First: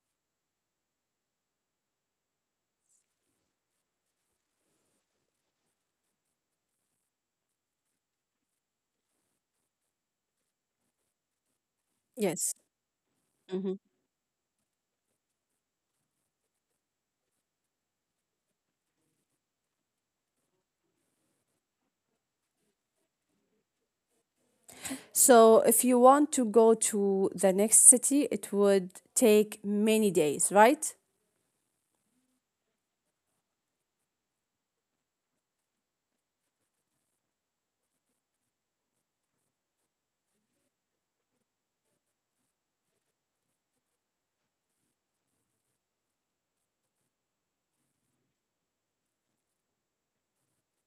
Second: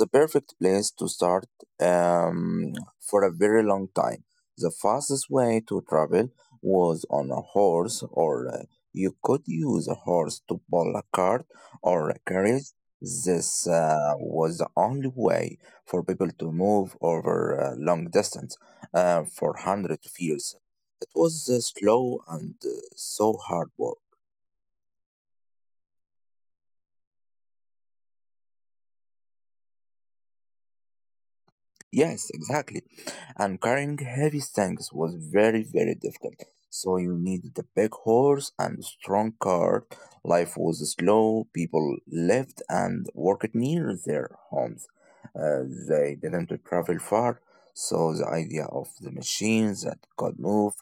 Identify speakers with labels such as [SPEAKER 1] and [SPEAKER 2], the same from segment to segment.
[SPEAKER 1] the perfect place to start um, for a very long time. The fastest way to travel was on a horse, or you could use a horse to pull a cart or a
[SPEAKER 2] Yes.
[SPEAKER 1] carriage. This
[SPEAKER 2] Mhm.
[SPEAKER 1] was the only way for people to move over a long distance for hundreds of years. It was slow and so hard work.
[SPEAKER 2] So, if you want to go to the next city, it would take many days, right?
[SPEAKER 1] Yes, exactly. And carrying heavy things was very, very difficult. So you needed a big horse and a strong cart. Life was slow. People lived and worked near their homes. Uh, they didn't travel far. So the idea of the machines that could move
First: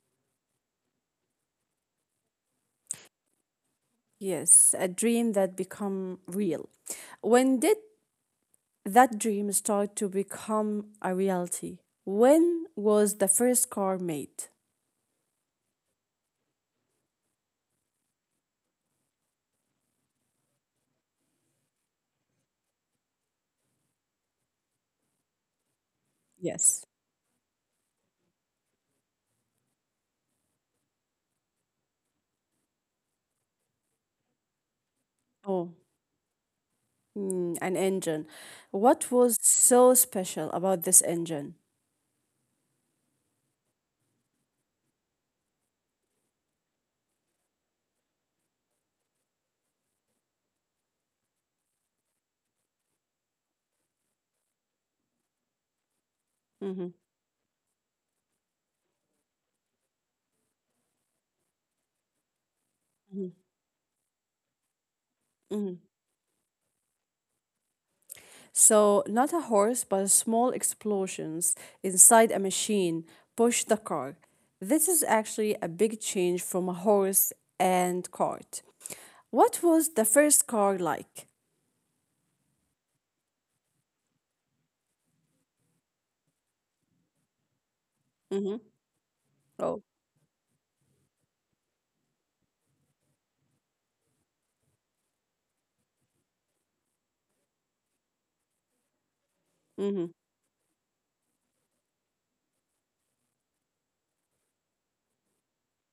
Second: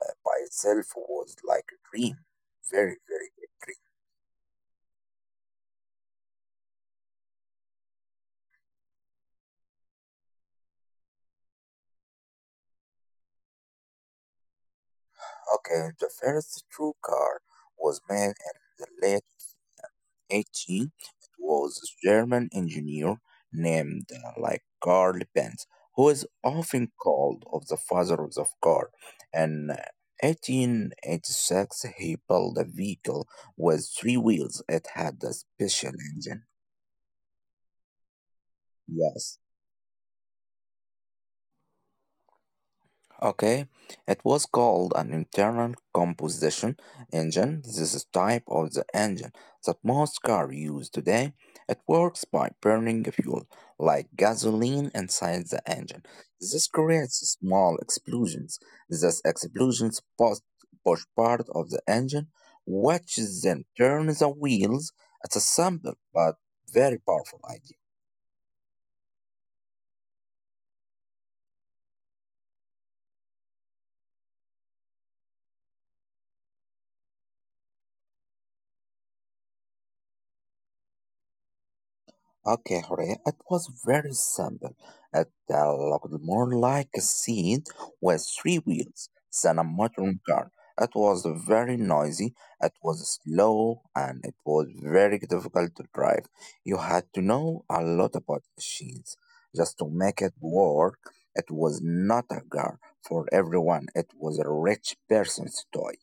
[SPEAKER 1] by itself was like a dream. Very, very big dream.
[SPEAKER 2] Yes, a dream that become real. When did that dream start to become a reality? When was the first car made?
[SPEAKER 1] Okay, the first true car was made in the late 18, it was a German engineer named Carl Benz, who is
[SPEAKER 2] Yes.
[SPEAKER 1] often called of the father of the car. In 1886, he built a vehicle with three wheels. It had a
[SPEAKER 2] Oh,
[SPEAKER 1] special engine.
[SPEAKER 2] an engine. What was
[SPEAKER 1] Yes,
[SPEAKER 2] so special about this engine?
[SPEAKER 1] okay, it was called an internal combustion engine. This is type of the engine that most cars use today. It works by burning fuel like gasoline inside the engine. This
[SPEAKER 2] Mm-hmm.
[SPEAKER 1] creates small explosions. These push part of the engine, which
[SPEAKER 2] mm-hmm,
[SPEAKER 1] then turns the wheels. It's a
[SPEAKER 2] mm-hmm.
[SPEAKER 1] simple but very powerful idea.
[SPEAKER 2] So, not a horse, but small explosions inside a machine push the car. This is actually a big change from a horse and cart. What was the first car like?
[SPEAKER 1] Okay, Horea, it was very simple. It looked more like a seat with three
[SPEAKER 2] Hmm.
[SPEAKER 1] wheels than a
[SPEAKER 2] Oh.
[SPEAKER 1] modern car. It was very noisy, it was slow, and it was very difficult to drive. You had to know a lot about machines. Just to
[SPEAKER 2] Hmm.
[SPEAKER 1] make it work, it was not a car for everyone, it was a rich person's toy.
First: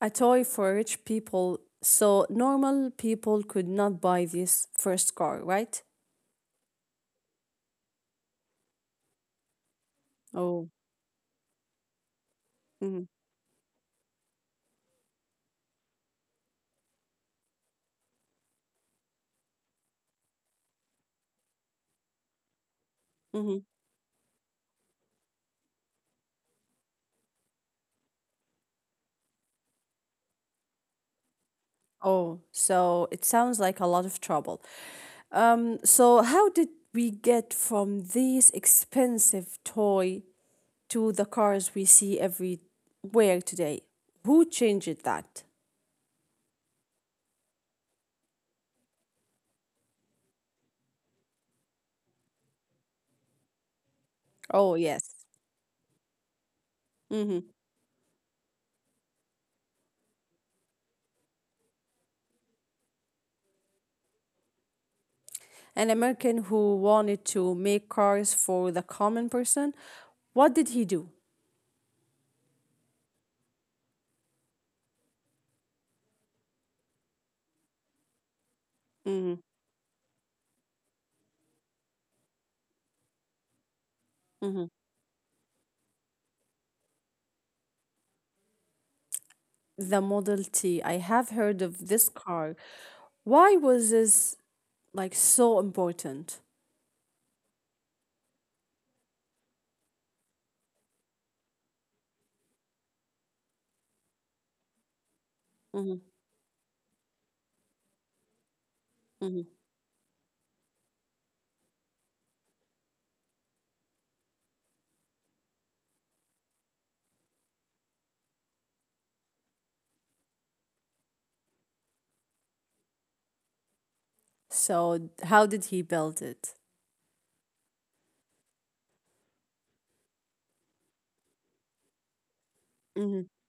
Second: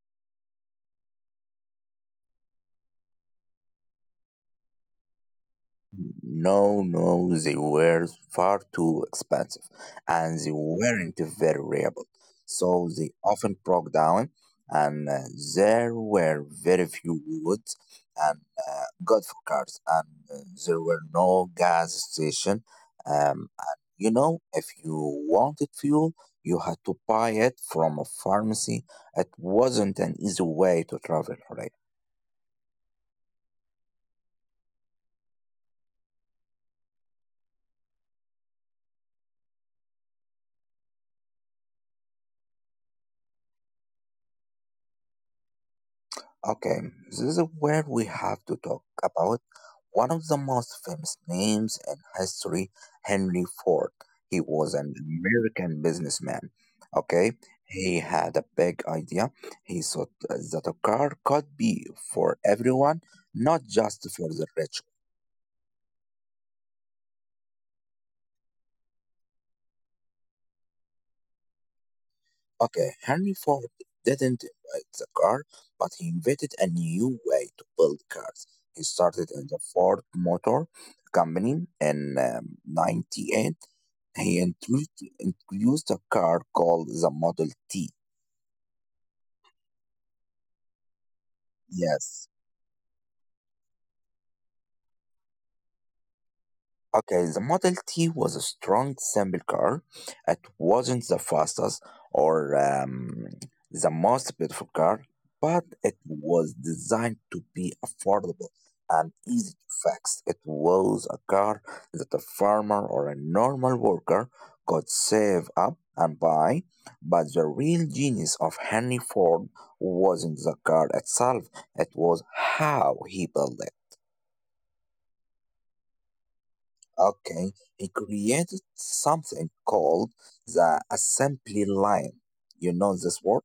[SPEAKER 2] A toy for rich people. So, normal people could not buy this first car, right?
[SPEAKER 1] No, no, they were far too expensive and they
[SPEAKER 2] Oh.
[SPEAKER 1] weren't very reliable. So
[SPEAKER 2] Hmm.
[SPEAKER 1] they often broke down, and there were very few roads and good for cars, and there were no gas station.
[SPEAKER 2] Hmm.
[SPEAKER 1] And you know, if you wanted fuel, you had to buy it from a pharmacy. It wasn't an easy way to travel, right?
[SPEAKER 2] Oh, so it sounds like a lot of trouble. So how did we get from these expensive toy to the cars we see everywhere today? Who changed that?
[SPEAKER 1] Okay, this is where we have to talk about one of the most famous names in history, Henry Ford. He was
[SPEAKER 2] Oh,
[SPEAKER 1] an
[SPEAKER 2] yes.
[SPEAKER 1] American businessman. Okay,
[SPEAKER 2] Hmm.
[SPEAKER 1] he had a big idea. He thought that a car could be for everyone, not just for the rich.
[SPEAKER 2] An American who wanted to make cars for the common person. What did he do?
[SPEAKER 1] Okay, Henry Ford didn't invent the car, but he invented a new way to build cars. He started
[SPEAKER 2] Hmm.
[SPEAKER 1] in the Ford Motor Company in 98. He
[SPEAKER 2] Hmm.
[SPEAKER 1] introduced a car called the Model T.
[SPEAKER 2] The Model T. I have heard of this
[SPEAKER 1] Yes,
[SPEAKER 2] car. Why was this so important?
[SPEAKER 1] okay, the Model T was a strong simple car. It wasn't the fastest or the most beautiful car, but it
[SPEAKER 2] Hmm.
[SPEAKER 1] was designed to be affordable and
[SPEAKER 2] Hmm.
[SPEAKER 1] easy to fix. It was a car that a farmer or a normal worker could save up and buy. But the real genius of Henry Ford wasn't the car itself, it was how he built it.
[SPEAKER 2] So how did he build it?
[SPEAKER 1] Okay, he created something called the assembly line. You know this word?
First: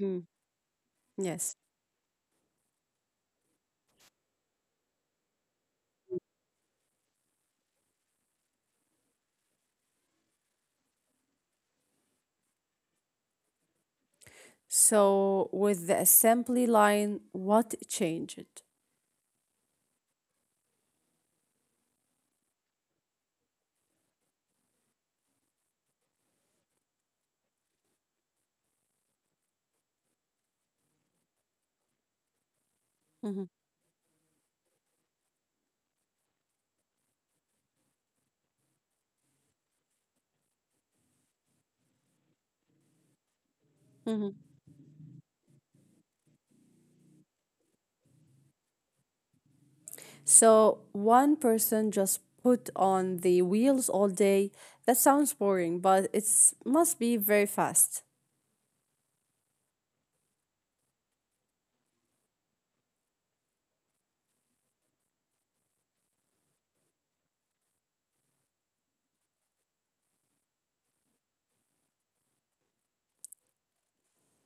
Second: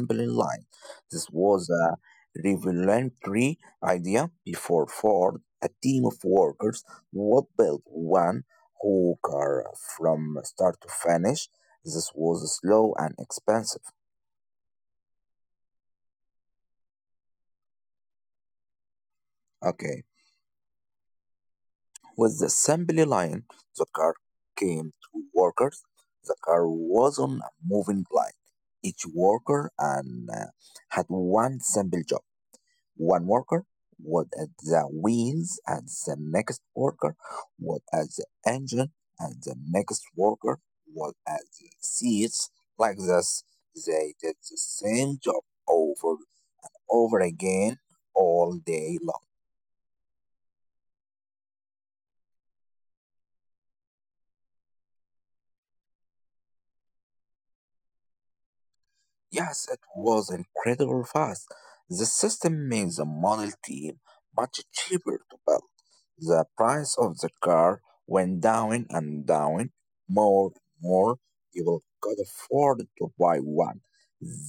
[SPEAKER 2] Mm-hmm.
[SPEAKER 1] line. This
[SPEAKER 2] Yes.
[SPEAKER 1] was a revolutionary idea before Ford. A team of workers would build one whole car from start to finish. This was slow and expensive.
[SPEAKER 2] So, with the assembly line, what changed?
[SPEAKER 1] Okay, with the assembly line, the car came to workers. The car was on a moving line. Each worker and had one simple job. One
[SPEAKER 2] Mhm.
[SPEAKER 1] worker was at the wheels, and the next worker was at the engine, and the next worker was at the seats. Like this, they
[SPEAKER 2] Mhm.
[SPEAKER 1] did the same job over and over again all day long.
[SPEAKER 2] So, one person just put on the wheels all day. That sounds boring, but it's must be very fast.
[SPEAKER 1] Yes, it was incredible fast. The system made the Model T much cheaper to build. The price of the car went down and down. More and more people could afford to buy one.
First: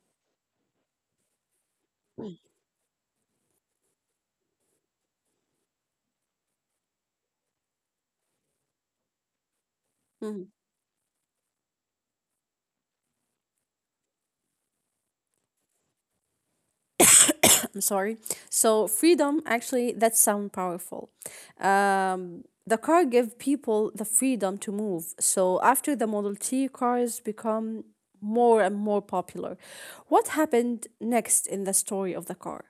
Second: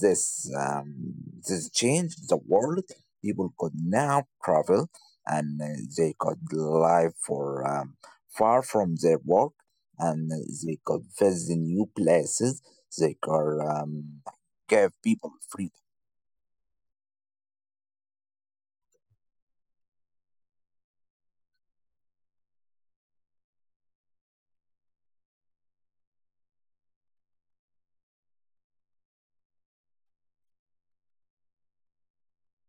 [SPEAKER 1] This um, this changed
[SPEAKER 2] Mm.
[SPEAKER 1] the world. People could now travel and they could live for far from their work and
[SPEAKER 2] Mhm.
[SPEAKER 1] they could visit new places. They could gave people freedom.
[SPEAKER 2] I'm sorry. So freedom actually that sound powerful. The car give people the freedom to move. So after the Model T cars become more and more popular, what happened next in the story of the car?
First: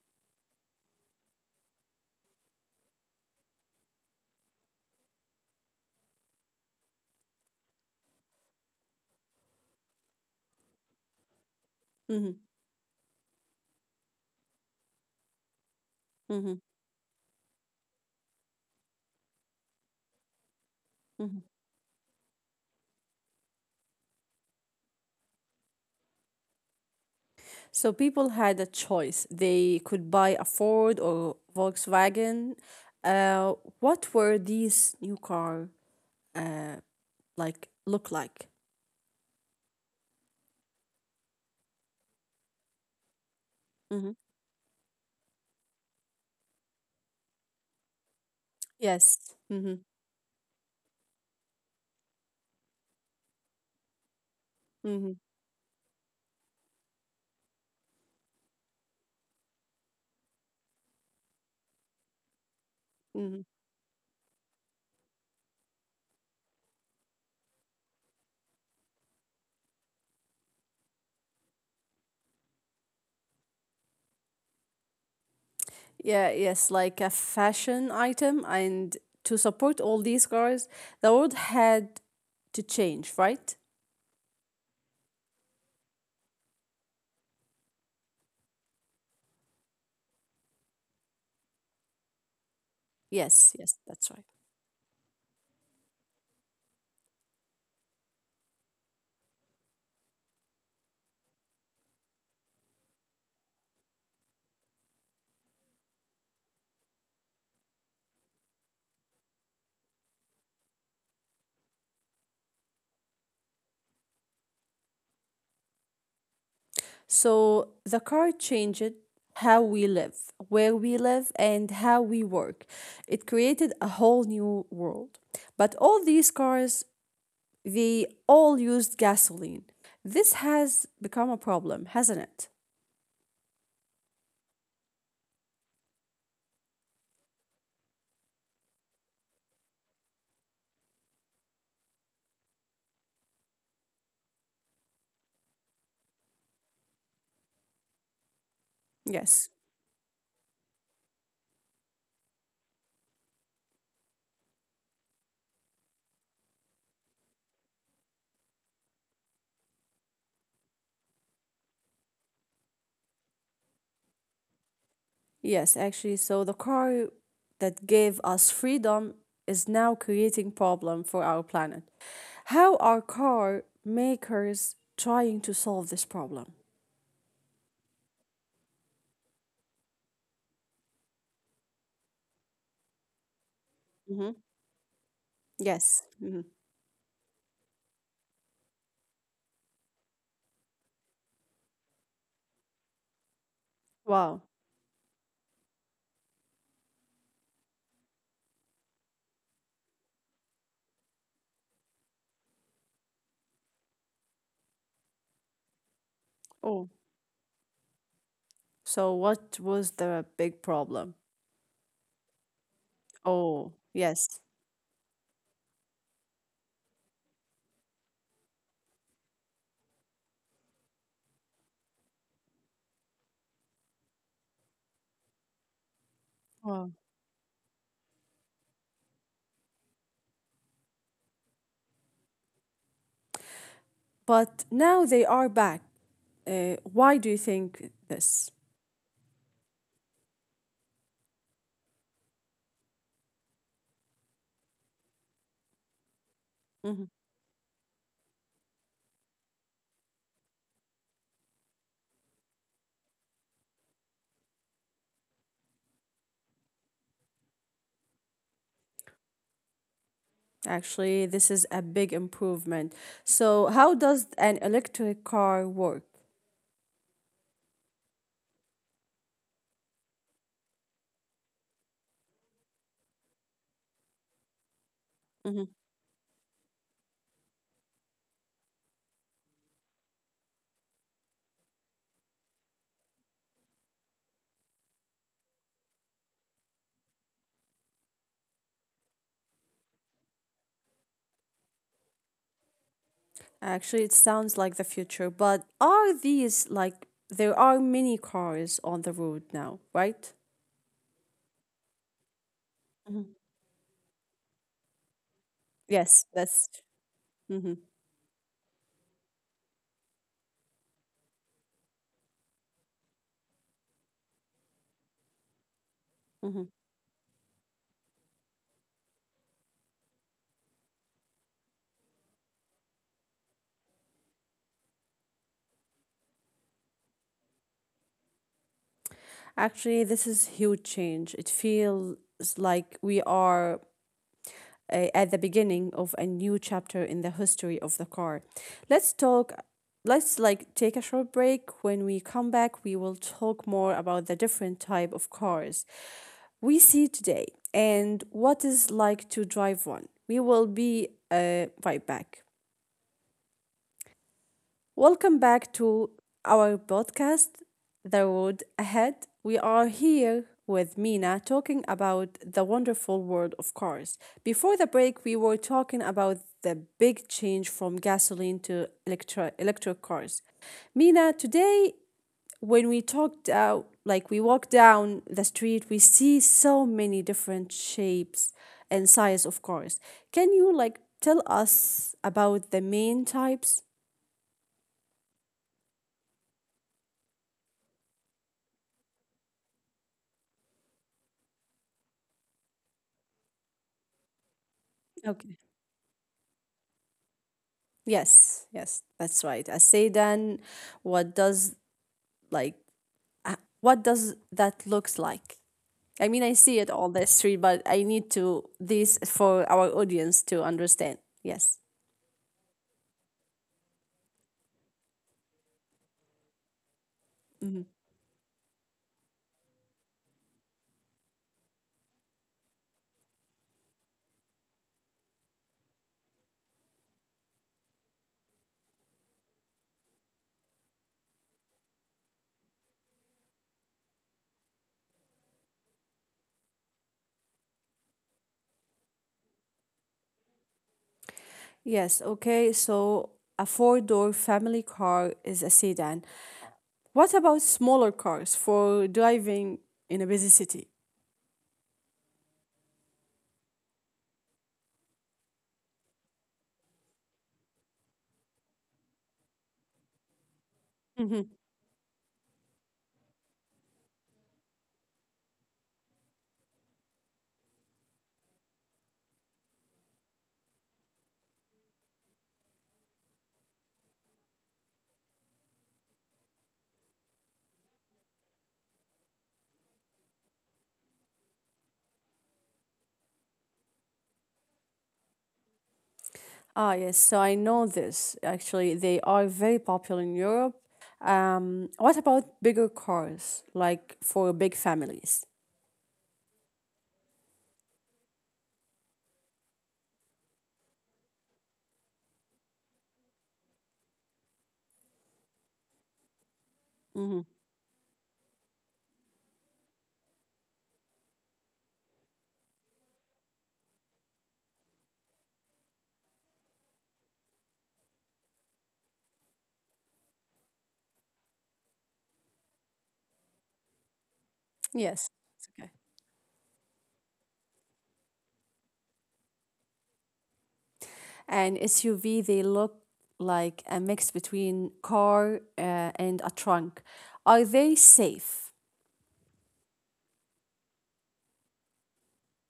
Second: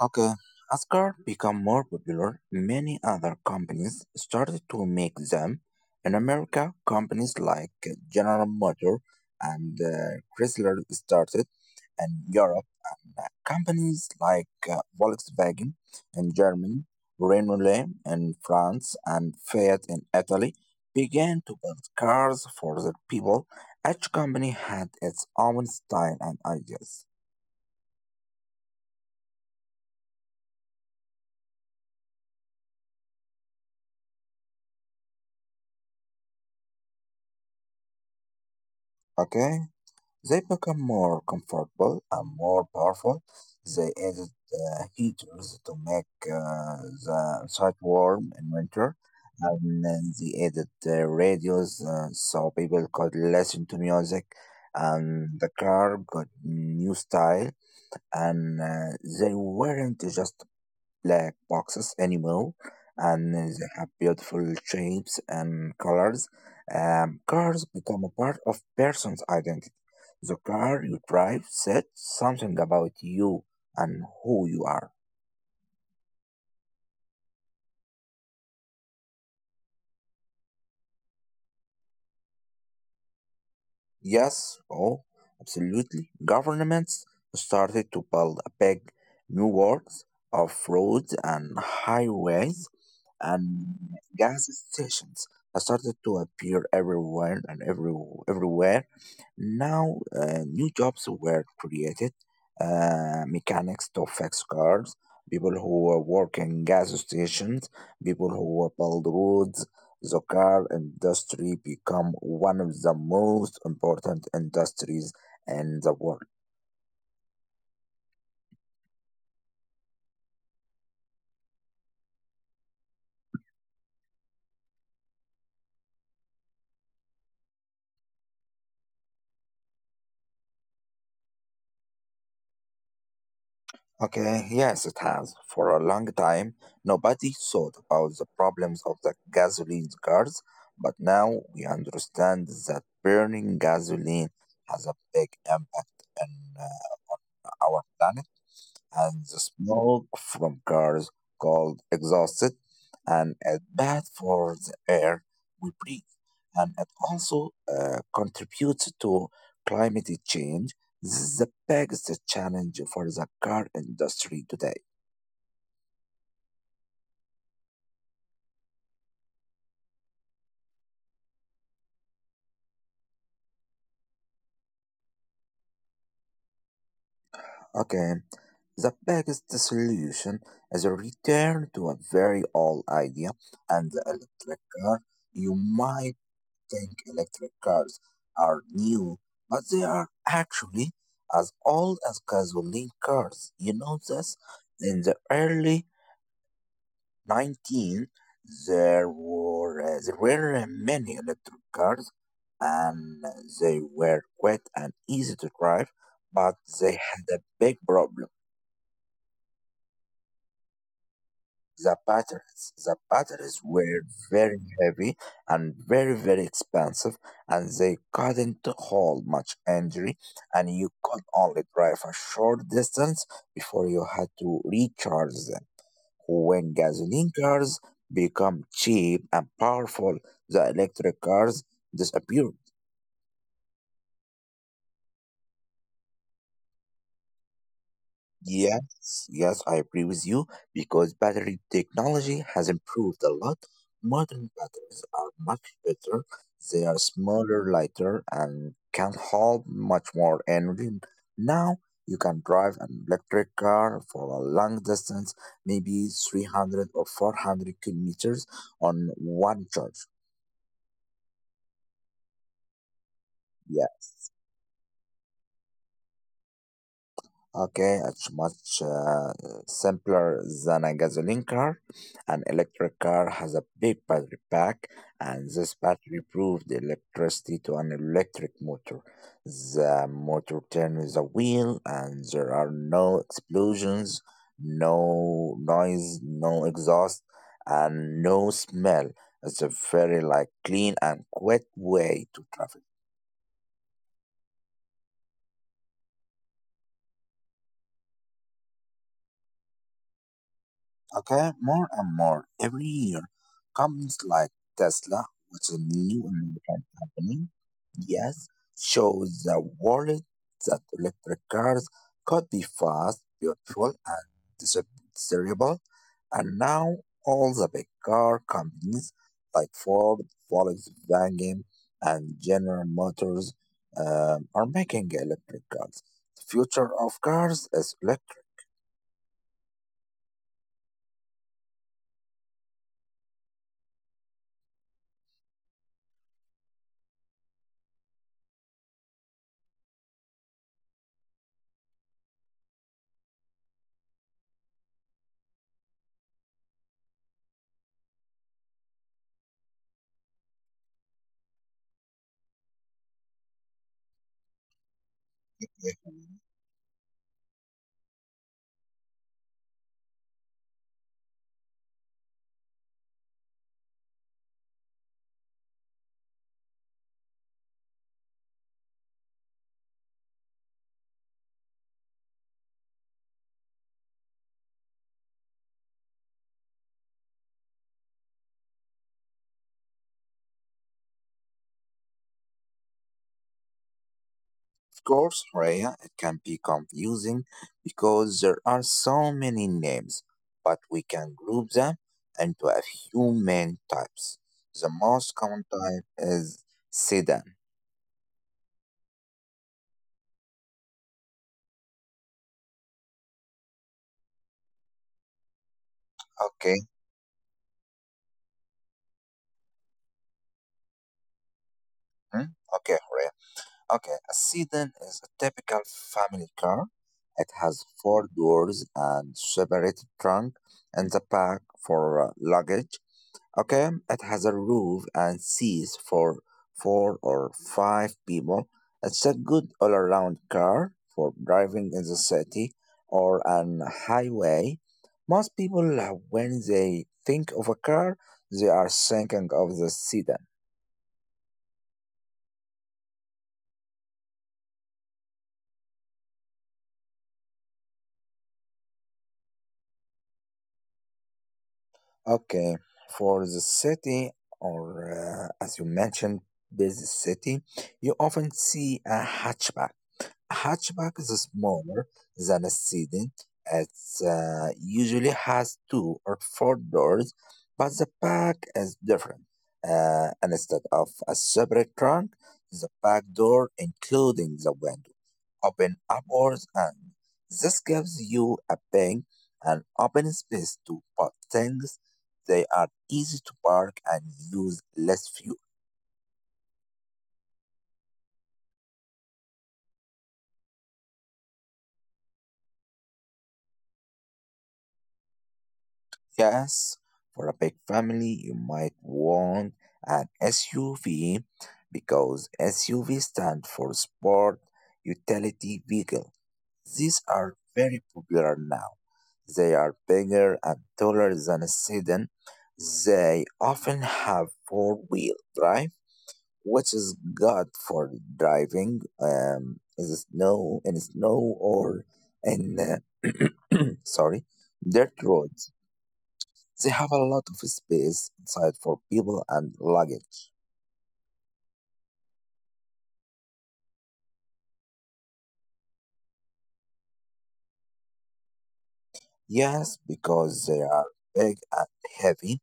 [SPEAKER 1] Okay, as cars became more popular. Many other companies started to make them. In America, companies like General Motors and Chrysler started. In
[SPEAKER 2] Mm-hmm.
[SPEAKER 1] Europe, companies like Volkswagen in
[SPEAKER 2] Mhm.
[SPEAKER 1] Germany, Renault in France, and Fiat in Italy began
[SPEAKER 2] Mhm.
[SPEAKER 1] to build cars for their people. Each company had its own style and ideas.
[SPEAKER 2] So people had a choice. They could buy a Ford or Volkswagen. Uh, what were these new car uh, look like?
[SPEAKER 1] Okay? They become more comfortable and more powerful. They
[SPEAKER 2] Hmm.
[SPEAKER 1] added heaters to make the inside warm in winter.
[SPEAKER 2] Yes. Hmm.
[SPEAKER 1] And then they added radios so people could listen to music.
[SPEAKER 2] Hmm.
[SPEAKER 1] And the car got new style. And they weren't just black boxes anymore, and
[SPEAKER 2] Hmm.
[SPEAKER 1] they have beautiful shapes and colors. Cars become a part of person's identity. The car you drive says something about you and who you are.
[SPEAKER 2] Yeah, yes, like a fashion item. And to support all these cars, the world had to change, right?
[SPEAKER 1] Yes, oh, absolutely. Governments started to build a big new works of roads and highways
[SPEAKER 2] Yes, yes,
[SPEAKER 1] and
[SPEAKER 2] that's right.
[SPEAKER 1] gas stations started to appear everywhere and everywhere. Now, new jobs were created. Mechanics to fix cars, people who work in gas stations, people who build roads, the car industry become one of the most important industries in the world.
[SPEAKER 2] So the car changed how we live, where we live, and how we work. It created a whole new world. But all these cars, they all used gasoline. This has become a problem, hasn't it?
[SPEAKER 1] Okay, yes, it has. For a long time, nobody thought about the problems of the gasoline cars, but now we understand that burning gasoline has a big impact on uh, our planet. And the
[SPEAKER 2] Yes.
[SPEAKER 1] smoke from cars called exhausted, and it's bad for the air we breathe. And it also contributes to climate change. This is the biggest challenge for the car industry today.
[SPEAKER 2] Yes, actually. So the car that gave us freedom is now creating problem for our planet. How are car makers trying to solve this problem?
[SPEAKER 1] Okay, the biggest solution is a return to a very old idea and the
[SPEAKER 2] Hmm.
[SPEAKER 1] electric car. You
[SPEAKER 2] Yes.
[SPEAKER 1] might
[SPEAKER 2] Hmm.
[SPEAKER 1] think electric cars are new, but they are actually as old as gasoline cars. You know this?
[SPEAKER 2] Wow.
[SPEAKER 1] In the early 19, there were many electric cars, and they were quick and easy to drive, but they
[SPEAKER 2] Oh,
[SPEAKER 1] had a big problem.
[SPEAKER 2] so what was the big problem?
[SPEAKER 1] The batteries
[SPEAKER 2] Oh,
[SPEAKER 1] were
[SPEAKER 2] yes.
[SPEAKER 1] very heavy and very, very expensive, and they couldn't hold much energy, and you could only drive a short distance before you had to recharge them. When
[SPEAKER 2] Wow.
[SPEAKER 1] gasoline cars become cheap and powerful, the electric cars disappear.
[SPEAKER 2] But now they are back. Why do you think this?
[SPEAKER 1] Yes, yes, I agree with you because battery technology has improved a lot. Modern batteries are much better. They are
[SPEAKER 2] Hmm.
[SPEAKER 1] smaller, lighter, and can hold much more energy. Now you can drive an electric car for a long distance, maybe 300 or 400 kilometers on one charge.
[SPEAKER 2] Actually, this is a big improvement. So,
[SPEAKER 1] Yeah.
[SPEAKER 2] how does an electric car work?
[SPEAKER 1] Okay, it's much simpler than a gasoline car. An electric car has a big battery pack, and this
[SPEAKER 2] Hmm.
[SPEAKER 1] battery provides electricity to an electric motor. The motor turns the wheel, and there are no explosions, no noise, no exhaust, and no smell. It's a very like clean and quick way to travel.
[SPEAKER 2] Actually, it sounds like the future, but are these there are many cars on the road now, right?
[SPEAKER 1] Okay, more and more every year,
[SPEAKER 2] Hmm.
[SPEAKER 1] companies like Tesla, which is a new
[SPEAKER 2] Yes,
[SPEAKER 1] American
[SPEAKER 2] that's.
[SPEAKER 1] company,
[SPEAKER 2] Mm-hmm.
[SPEAKER 1] yes, shows the world that electric cars could be fast, beautiful, and dis- desirable. And
[SPEAKER 2] Mm-hmm.
[SPEAKER 1] now all the big car companies like Ford, Volkswagen, and General Motors are making electric cars. The future of cars is electric.
[SPEAKER 2] Actually, this is huge change. It feels like we are at the beginning of a new chapter in the history of the car. Let's talk let's take a short break. When we come back, we will talk more about the different type of cars we see today and what is like to drive one. We will be right back. Welcome back to our podcast, The Road Ahead. We are here with Mina talking about the wonderful world of cars. Before the break, we were talking about the big change from gasoline to electric cars. Mina, today, when we talked out, like we walk down the street, we see so many different shapes and size of cars. Can you tell us about the main types?
[SPEAKER 1] Course, Raya, it can be confusing because there are so many names, but we can group them into a few main types. The most common
[SPEAKER 2] Okay.
[SPEAKER 1] type is sedan.
[SPEAKER 2] Yes, yes, that's right. I say then what does like what does that looks like? I mean, I
[SPEAKER 1] Okay.
[SPEAKER 2] see it on the street, but I need to this for our audience to understand. Yes.
[SPEAKER 1] Hmm? Okay, Raya. Okay, a sedan is a typical family car. It has
[SPEAKER 2] Mhm.
[SPEAKER 1] four doors and separate trunk in the back for luggage. Okay, it has a roof and seats for four or five people. It's a good all around car for driving in the city or an highway. Most people, when they think of a car, they are thinking of the sedan.
[SPEAKER 2] Yes, okay. So a four-door family car is a sedan. What about smaller cars for driving in a busy city?
[SPEAKER 1] Okay, for the city, or as you mentioned, busy city, you often see a hatchback hatchback is smaller than a sedan. It usually has two or four doors, but the back is different. Instead of a separate trunk, the back door, including the window, open upwards, and this gives you a big and open space to put things. They are easy to park and use less fuel.
[SPEAKER 2] Ah, yes, so I know this. Actually, they are very popular in Europe. What about bigger cars, like for big families?
[SPEAKER 1] Yes, for a big family, you might want an SUV because SUV stand for Sport Utility Vehicle. These are
[SPEAKER 2] Hmm.
[SPEAKER 1] very popular now. They are bigger and taller than a sedan. They often have four-wheel drive, which is good for driving in the snow, in snow or in sorry, dirt
[SPEAKER 2] Yes, it's
[SPEAKER 1] roads.
[SPEAKER 2] okay.
[SPEAKER 1] They have a lot of space inside for people and luggage.
[SPEAKER 2] And SUV, they look like a mix between car and a trunk. Are they safe?
[SPEAKER 1] Yes, because they are big and heavy.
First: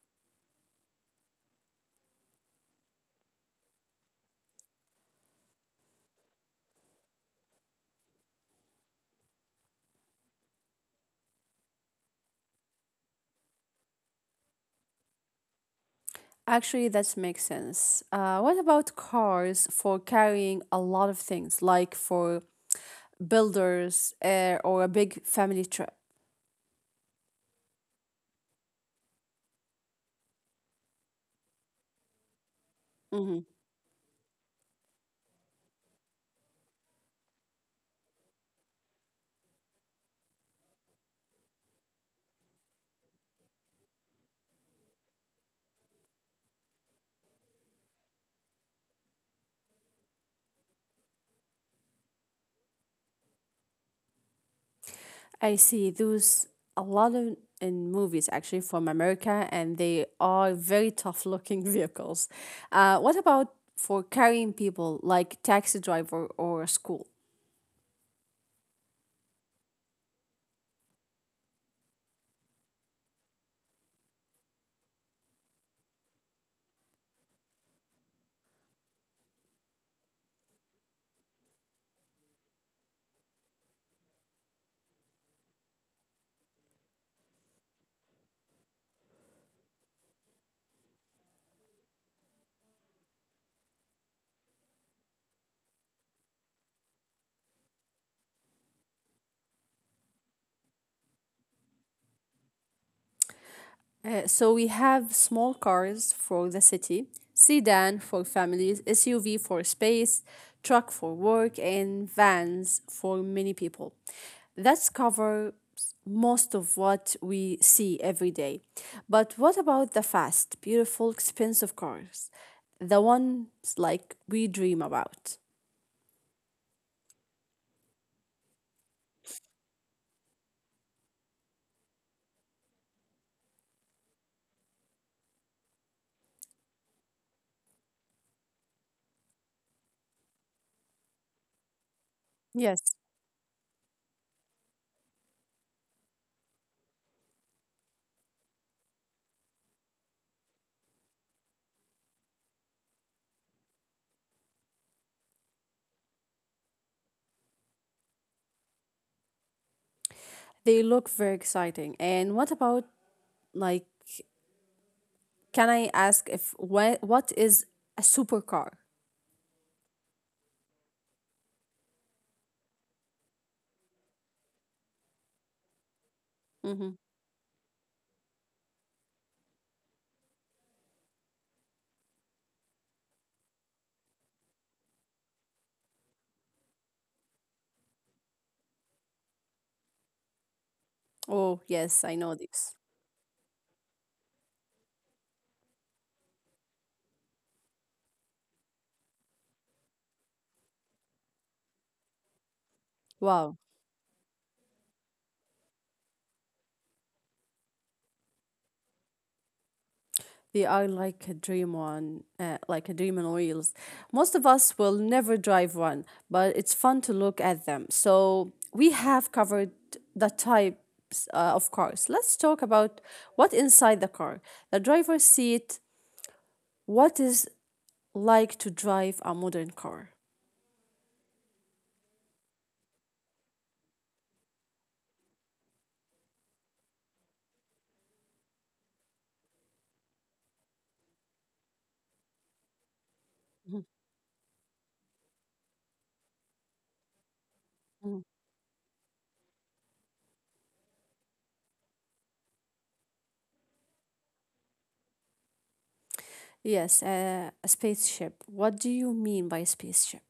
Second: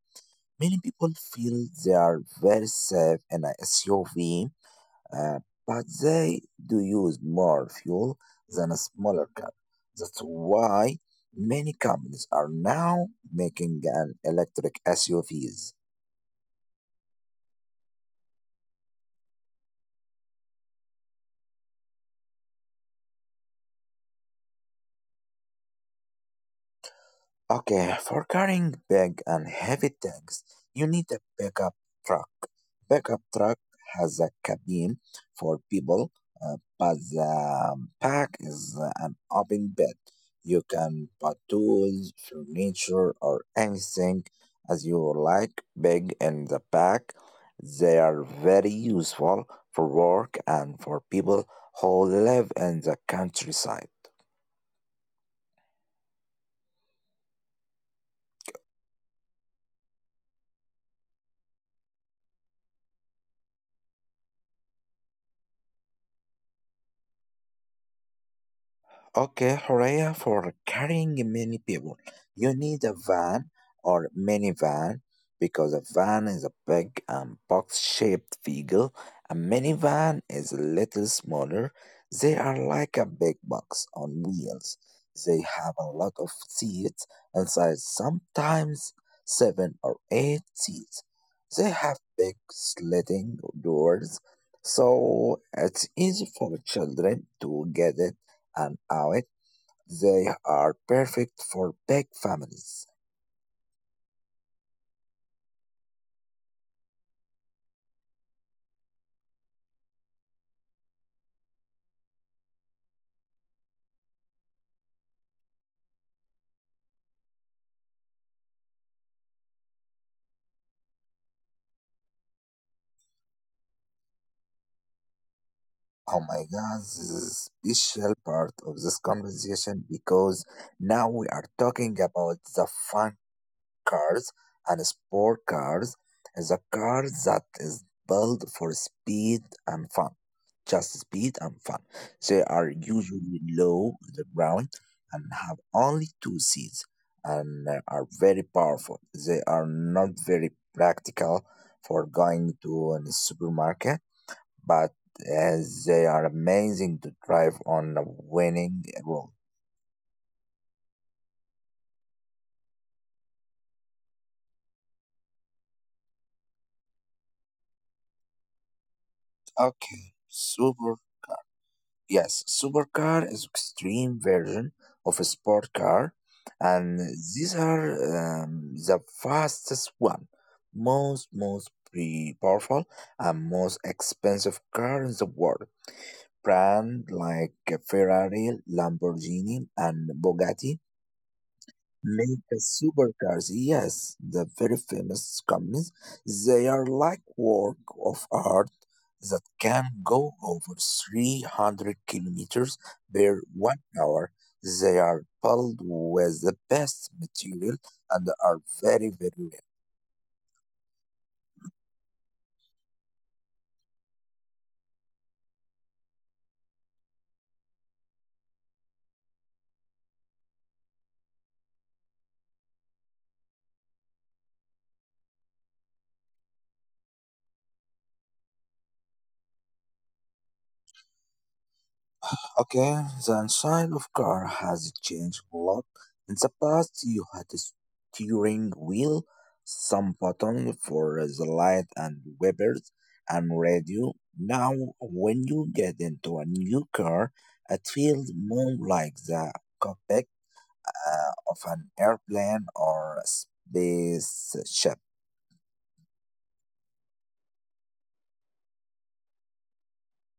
[SPEAKER 1] Many people feel they are very safe in a SUV, uh, but they do use more fuel than a smaller car. That's why many companies are now making an electric SUVs.
[SPEAKER 2] Actually, that makes sense. What about cars for carrying a lot of things, like for builders or a big family trip?
[SPEAKER 1] Okay, for carrying big and heavy tags, you need a pickup truck. Pickup
[SPEAKER 2] Mm-hmm.
[SPEAKER 1] truck has a cabin for people, but the pack is an open bed. You can put tools, furniture, or anything as you like big in the pack. They are very useful for work and for people who live in the countryside.
[SPEAKER 2] I see those a lot of in movies actually from America, and they are very tough looking vehicles. What about for carrying people like taxi driver or school?
[SPEAKER 1] Okay, Horea, for carrying many people, you need a van or minivan because a van is a big and box-shaped vehicle. A minivan is a little smaller. They are like a big box on wheels. They have a lot of seats inside, sometimes 7 or 8 seats. They have big sliding doors, so it's easy for children to get in and out. They are perfect for big families.
[SPEAKER 2] So we have small cars for the city, sedan for families, SUV for space, truck for work, and vans for many people. That's cover most of what we see every day. But what about the fast, beautiful, expensive cars? The ones we dream about.
[SPEAKER 1] Oh my god, this is a special part of this conversation because now we are talking about the fun cars and sport cars, is a car that is built for speed and fun. Just speed and fun. They are
[SPEAKER 2] Yes,
[SPEAKER 1] usually low on the ground and have only 2 seats and are very powerful. They are not very practical for going to a supermarket, but as they are amazing to drive on a winning road.
[SPEAKER 2] they look very exciting. And what about like can I ask if what is a supercar?
[SPEAKER 1] Okay, super Yes, supercar is extreme version of a sport car, and
[SPEAKER 2] Mm-hmm.
[SPEAKER 1] these are the fastest one, most powerful and most expensive car in the world. Brand like Ferrari, Lamborghini, and Bugatti
[SPEAKER 2] Oh, yes, I
[SPEAKER 1] make
[SPEAKER 2] know
[SPEAKER 1] the
[SPEAKER 2] this.
[SPEAKER 1] supercars. Yes, the very famous companies, they are like work of art that can go over 300 kilometers per
[SPEAKER 2] Wow.
[SPEAKER 1] 1 hour. They are built with the best material and are very, very rare.
[SPEAKER 2] They are like a dream on wheels. Most of us will never drive one, but it's fun to look at them. So we have covered the types of cars. Let's talk about what inside the car, the driver's seat, what is like to drive a modern car.
[SPEAKER 1] Okay, the inside of car has changed a lot. In the past, you had a steering wheel, some button for the light and wipers, and radio. Now, when you get into a new car, it feels
[SPEAKER 2] Mm.
[SPEAKER 1] more like the cockpit of an airplane or a spaceship.
[SPEAKER 2] Yes, a spaceship. What do you mean by spaceship?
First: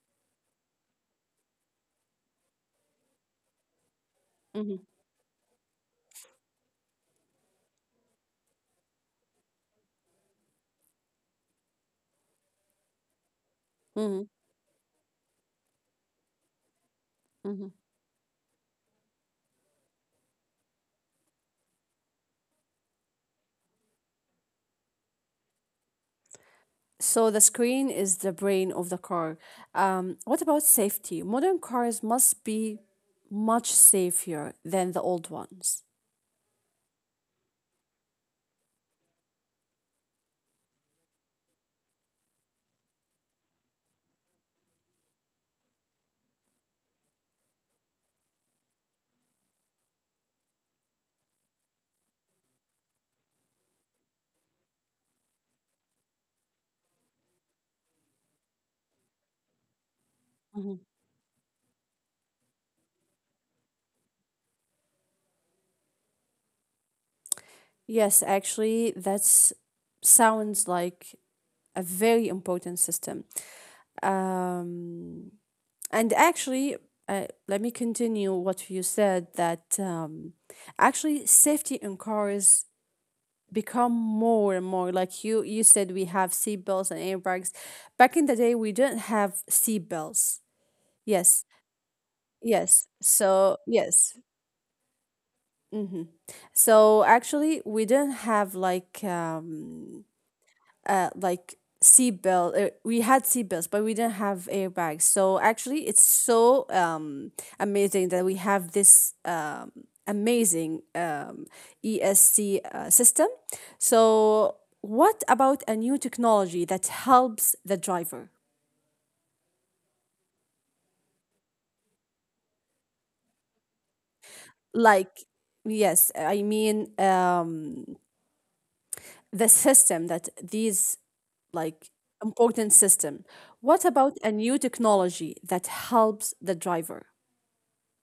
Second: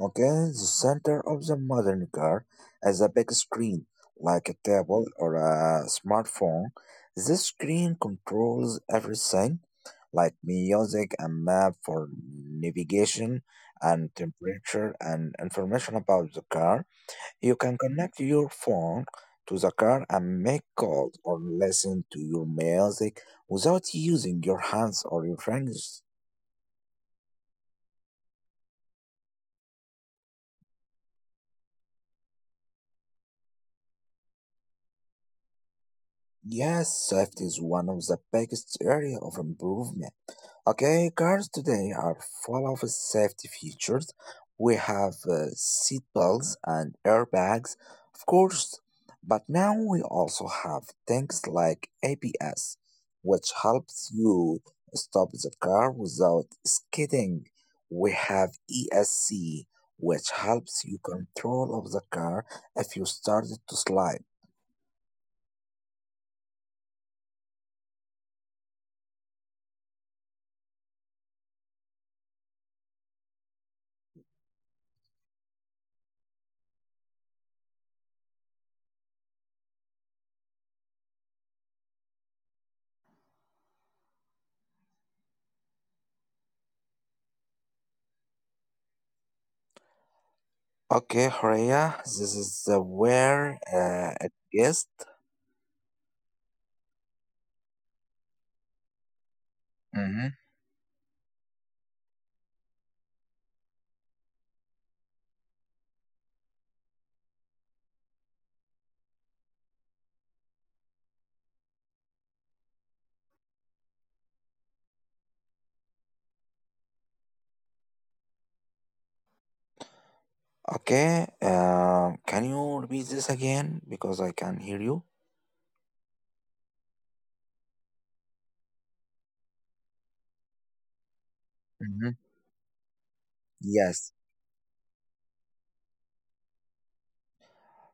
[SPEAKER 1] Okay, the center of the modern car has a big screen, like a
[SPEAKER 2] Mm-hmm.
[SPEAKER 1] table or a smartphone. This screen controls everything, like music and map for navigation and
[SPEAKER 2] Mm-hmm.
[SPEAKER 1] temperature and information about the car. You can connect your phone to the car and make calls or listen to your music without using your hands or your fingers.
[SPEAKER 2] So the screen is the brain of the car. What about safety? Modern cars must be much safer than the old ones.
[SPEAKER 1] Yes, safety is one of the biggest area of improvement. Okay, cars today are full of safety features. We have seat belts and airbags, of course, but now we also have things like ABS, which helps you stop the car without skidding. We have ESC, which
[SPEAKER 2] Mhm.
[SPEAKER 1] helps you control of the car if you started to slide.
[SPEAKER 2] Yes, actually, that's sounds like a very important system. Um, and actually, let me continue what you said that actually safety in cars become more and more like you said we have seat belts and airbags back in the day we didn't have seat belts.
[SPEAKER 1] Okay,
[SPEAKER 2] Yes.
[SPEAKER 1] Horea, this is
[SPEAKER 2] Yes, so
[SPEAKER 1] where
[SPEAKER 2] yes.
[SPEAKER 1] it gets.
[SPEAKER 2] Hmm. So actually we didn't have like seat belt. We had seat belts, but we didn't have airbags. So actually, it's so amazing that we have this amazing ESC system. So what about a new technology that helps the driver?
[SPEAKER 1] Okay, can you repeat this again because I can hear you?
[SPEAKER 2] Like, yes, I mean the system that these like
[SPEAKER 1] Hmm.
[SPEAKER 2] important system. What about
[SPEAKER 1] Yes.
[SPEAKER 2] a new technology that helps the driver?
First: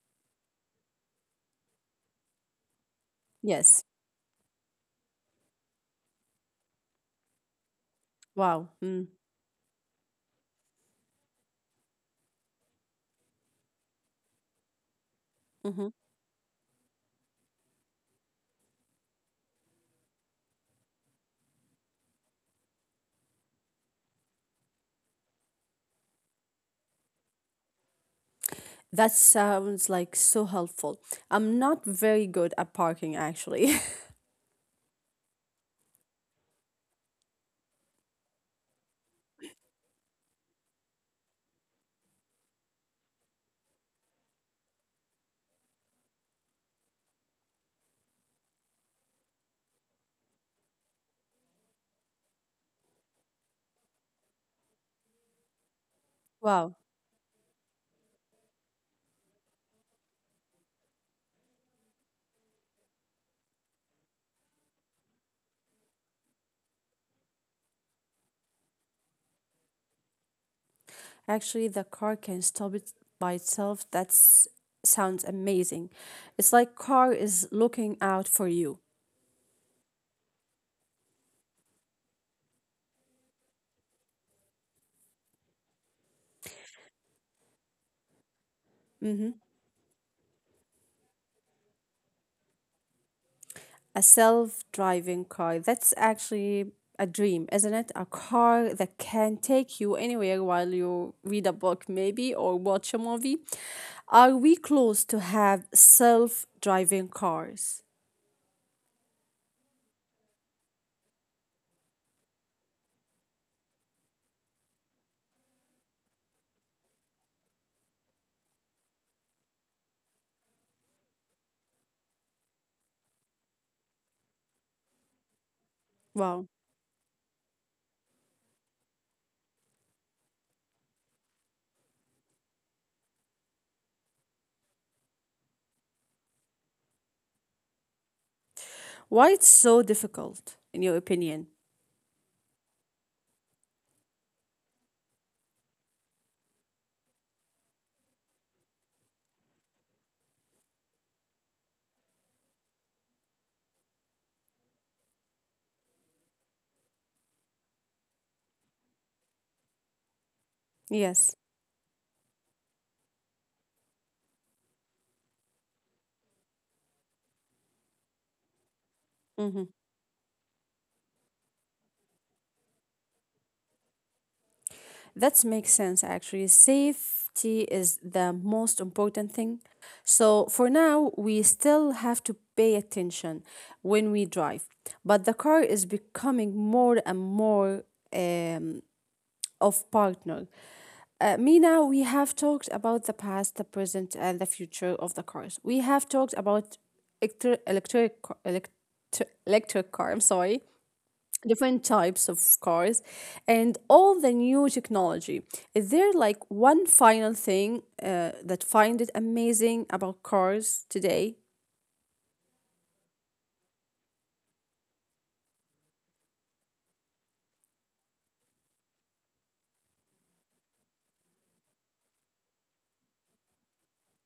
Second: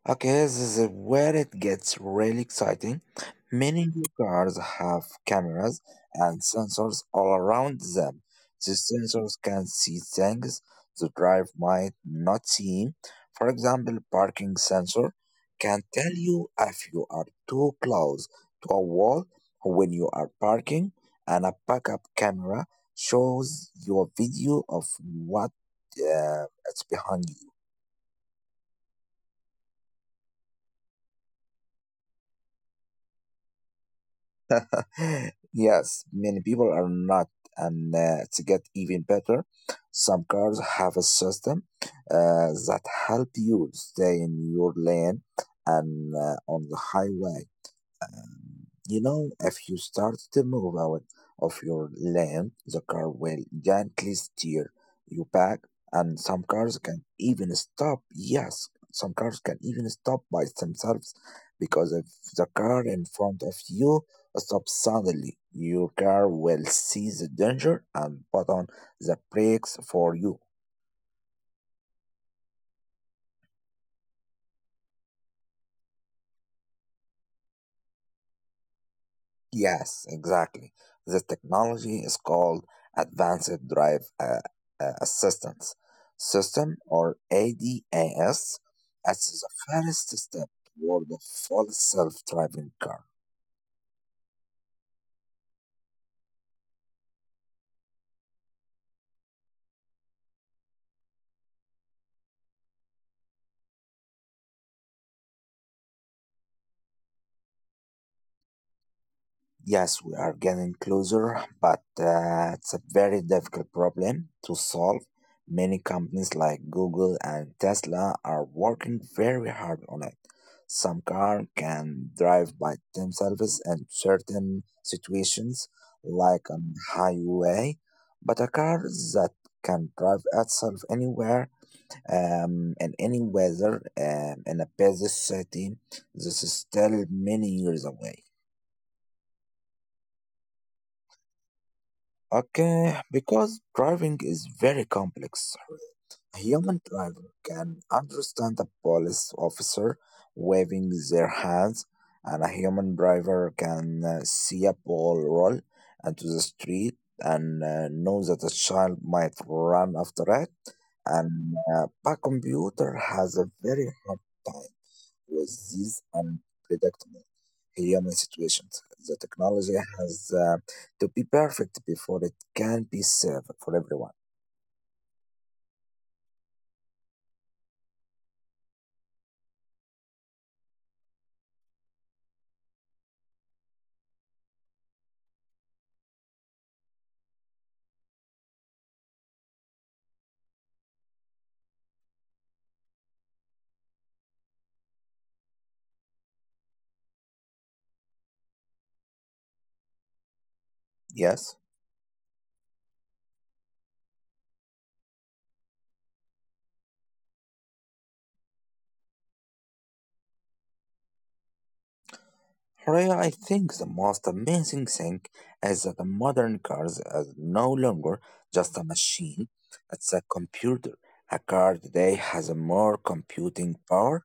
[SPEAKER 1] Okay, this is where it gets really exciting.
[SPEAKER 2] Yes.
[SPEAKER 1] Many new cars have cameras and sensors all around them.
[SPEAKER 2] Wow.
[SPEAKER 1] The
[SPEAKER 2] Mm.
[SPEAKER 1] sensors can see things the driver might not see. For example, parking sensor can
[SPEAKER 2] Hmm.
[SPEAKER 1] tell you if you are too close to a wall when you are parking, and a backup camera shows you a video of what uh, is behind you.
[SPEAKER 2] That sounds like so helpful. I'm not very good at parking, actually.
[SPEAKER 1] Yes, many people are not, and to get even better, some cars have a system that help you stay in your lane and on the highway. Um, You know, if you start to move out of your lane, the car will gently steer you back, and some cars
[SPEAKER 2] Wow.
[SPEAKER 1] can even stop. Yes, some cars can even stop by themselves because if the car in front of you stops suddenly, your car will see the danger and put on the brakes for you.
[SPEAKER 2] Actually, the car can stop it by itself. That sounds amazing. It's like car is looking out for you.
[SPEAKER 1] Yes, exactly. This technology is called Advanced Drive Assistance System or ADAS.
[SPEAKER 2] Hmm.
[SPEAKER 1] It's the first step toward a full self driving car.
[SPEAKER 2] A self-driving car. That's actually a dream, isn't it? A car that can take you anywhere while you read a book, maybe, or watch a movie. Are we close to have self-driving cars?
[SPEAKER 1] Yes, we are getting closer, but it's a very difficult problem to solve. Many companies like Google and Tesla are working very hard on it. Some cars can drive by themselves in certain situations,
[SPEAKER 2] Wow.
[SPEAKER 1] like on highway, but a car that can drive itself anywhere in any weather in a busy city, this is still many years away.
[SPEAKER 2] Why it's so difficult, in your opinion?
[SPEAKER 1] Okay, because driving is very complex. A human driver can understand a police officer waving their hands, and a human driver can see a ball roll into the street and know that a child might run after it.
[SPEAKER 2] Yes.
[SPEAKER 1] And a computer has a very hard time with these unpredictable human situations, the
[SPEAKER 2] Mm-hmm.
[SPEAKER 1] technology has to be perfect before it can be served for everyone.
[SPEAKER 2] That makes sense, actually. Safety is the most important thing. So, for now, we still have to pay attention when we drive. But the car is becoming more and more um, of partner. Mina, we have talked about the past, the present, and the future of the cars. We have talked about electri- electric, electric, electric car, I'm sorry.
[SPEAKER 1] Yes?
[SPEAKER 2] Different types of cars and all the new technology, is there like one final thing that find it amazing about cars today?
[SPEAKER 1] However, I think the most amazing thing is that the modern cars are no longer just a machine, it's a computer. A car today has more computing power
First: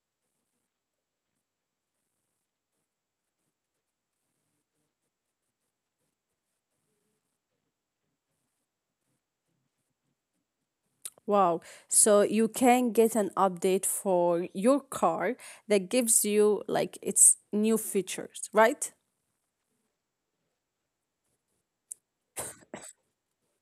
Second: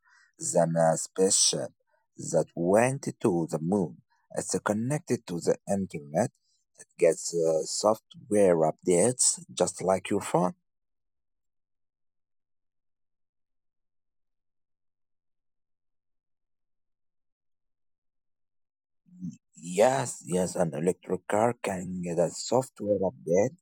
[SPEAKER 1] than a spaceship that went to the moon. It's connected to the internet. It gets software updates just like your phone.
[SPEAKER 2] Wow, so you can get an update for your car that gives you like its new features, right?
[SPEAKER 1] Yes, yes, an electric car can get a software update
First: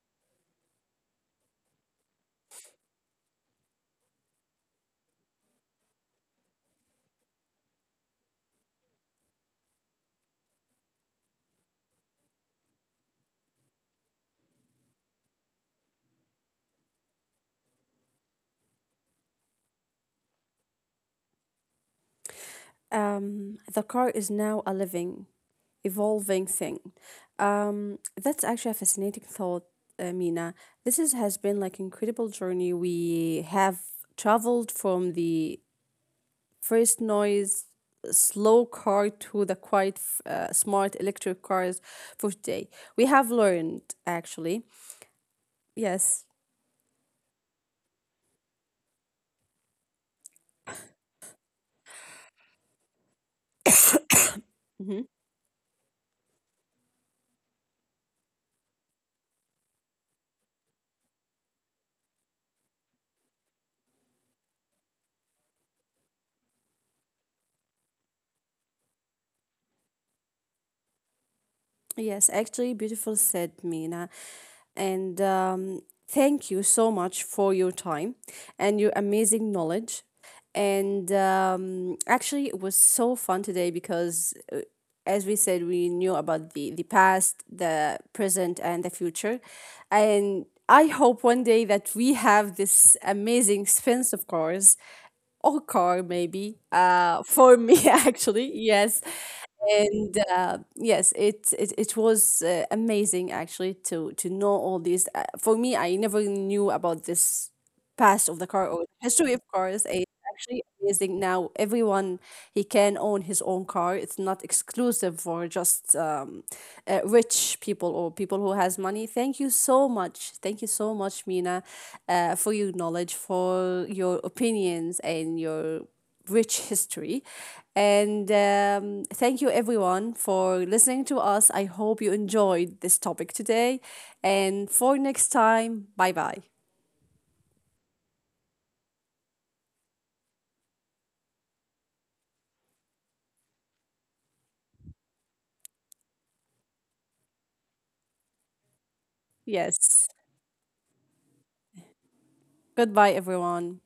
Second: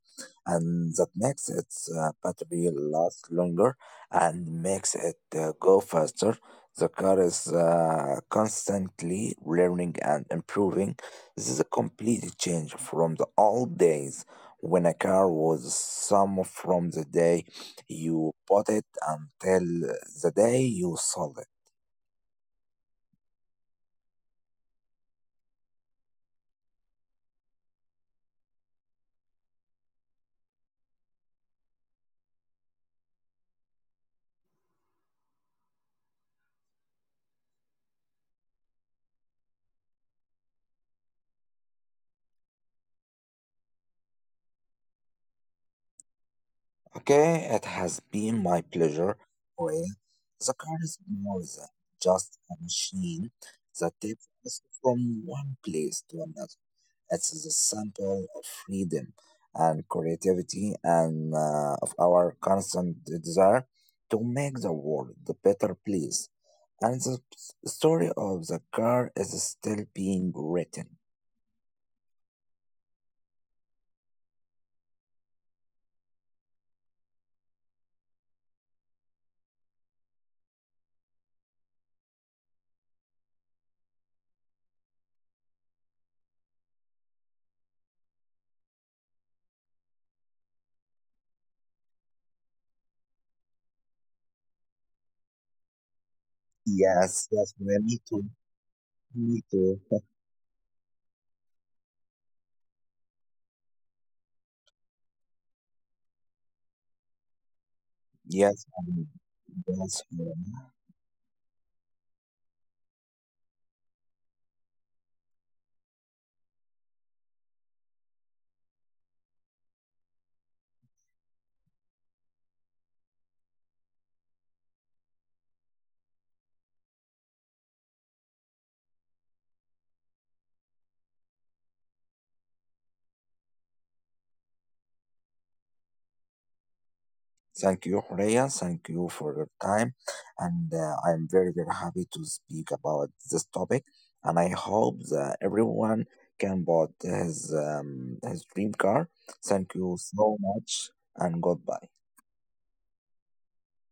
[SPEAKER 1] and that makes its battery last longer and makes it go faster. The car is constantly learning and improving. This is a complete change from the old days when a car was some from the day you bought it until the day you sold it.
[SPEAKER 2] Um, the car is now a living evolving thing. That's actually a fascinating thought, Mina. This is, has been like incredible journey. We have traveled from the first noise slow car to the quite smart electric cars for today. We have learned actually. Yes.
[SPEAKER 1] Okay, it has been my pleasure. Well, the car is more than just a machine that takes us from
[SPEAKER 2] Mm-hmm.
[SPEAKER 1] one place to another. It's the sample of freedom and creativity and of our constant desire to make the world a better place. And the story of the car is still being written.
[SPEAKER 2] Yes, actually, beautiful said, Mina. And thank you so much for your time and your amazing knowledge. And actually, it was so fun today because, as we said, we knew about the past, the present, and the future. And I hope one day that we have this amazing, expensive cars or car maybe
[SPEAKER 1] Yes, yes,
[SPEAKER 2] for
[SPEAKER 1] well,
[SPEAKER 2] me
[SPEAKER 1] me too.
[SPEAKER 2] actually yes.
[SPEAKER 1] Me too.
[SPEAKER 2] And yes it was amazing actually to know all these for me I never knew about this past of the
[SPEAKER 1] Yes,
[SPEAKER 2] car
[SPEAKER 1] I
[SPEAKER 2] or
[SPEAKER 1] mean,
[SPEAKER 2] history of cars.
[SPEAKER 1] yes.
[SPEAKER 2] Actually amazing now. Everyone he can own his own car. It's not exclusive for just rich people or people who has money. Thank you so much. Thank you so much, Mina, for your knowledge, for your opinions, and your rich history. And thank you everyone for listening to us. I hope you enjoyed this topic today. And for next time, bye bye.
[SPEAKER 1] Thank you, Horea. Thank you for your time. And I'm very, very happy to speak about this topic. And I hope that everyone can bought his dream car. Thank you
[SPEAKER 2] Yes.
[SPEAKER 1] so much and goodbye.
[SPEAKER 2] Goodbye, everyone.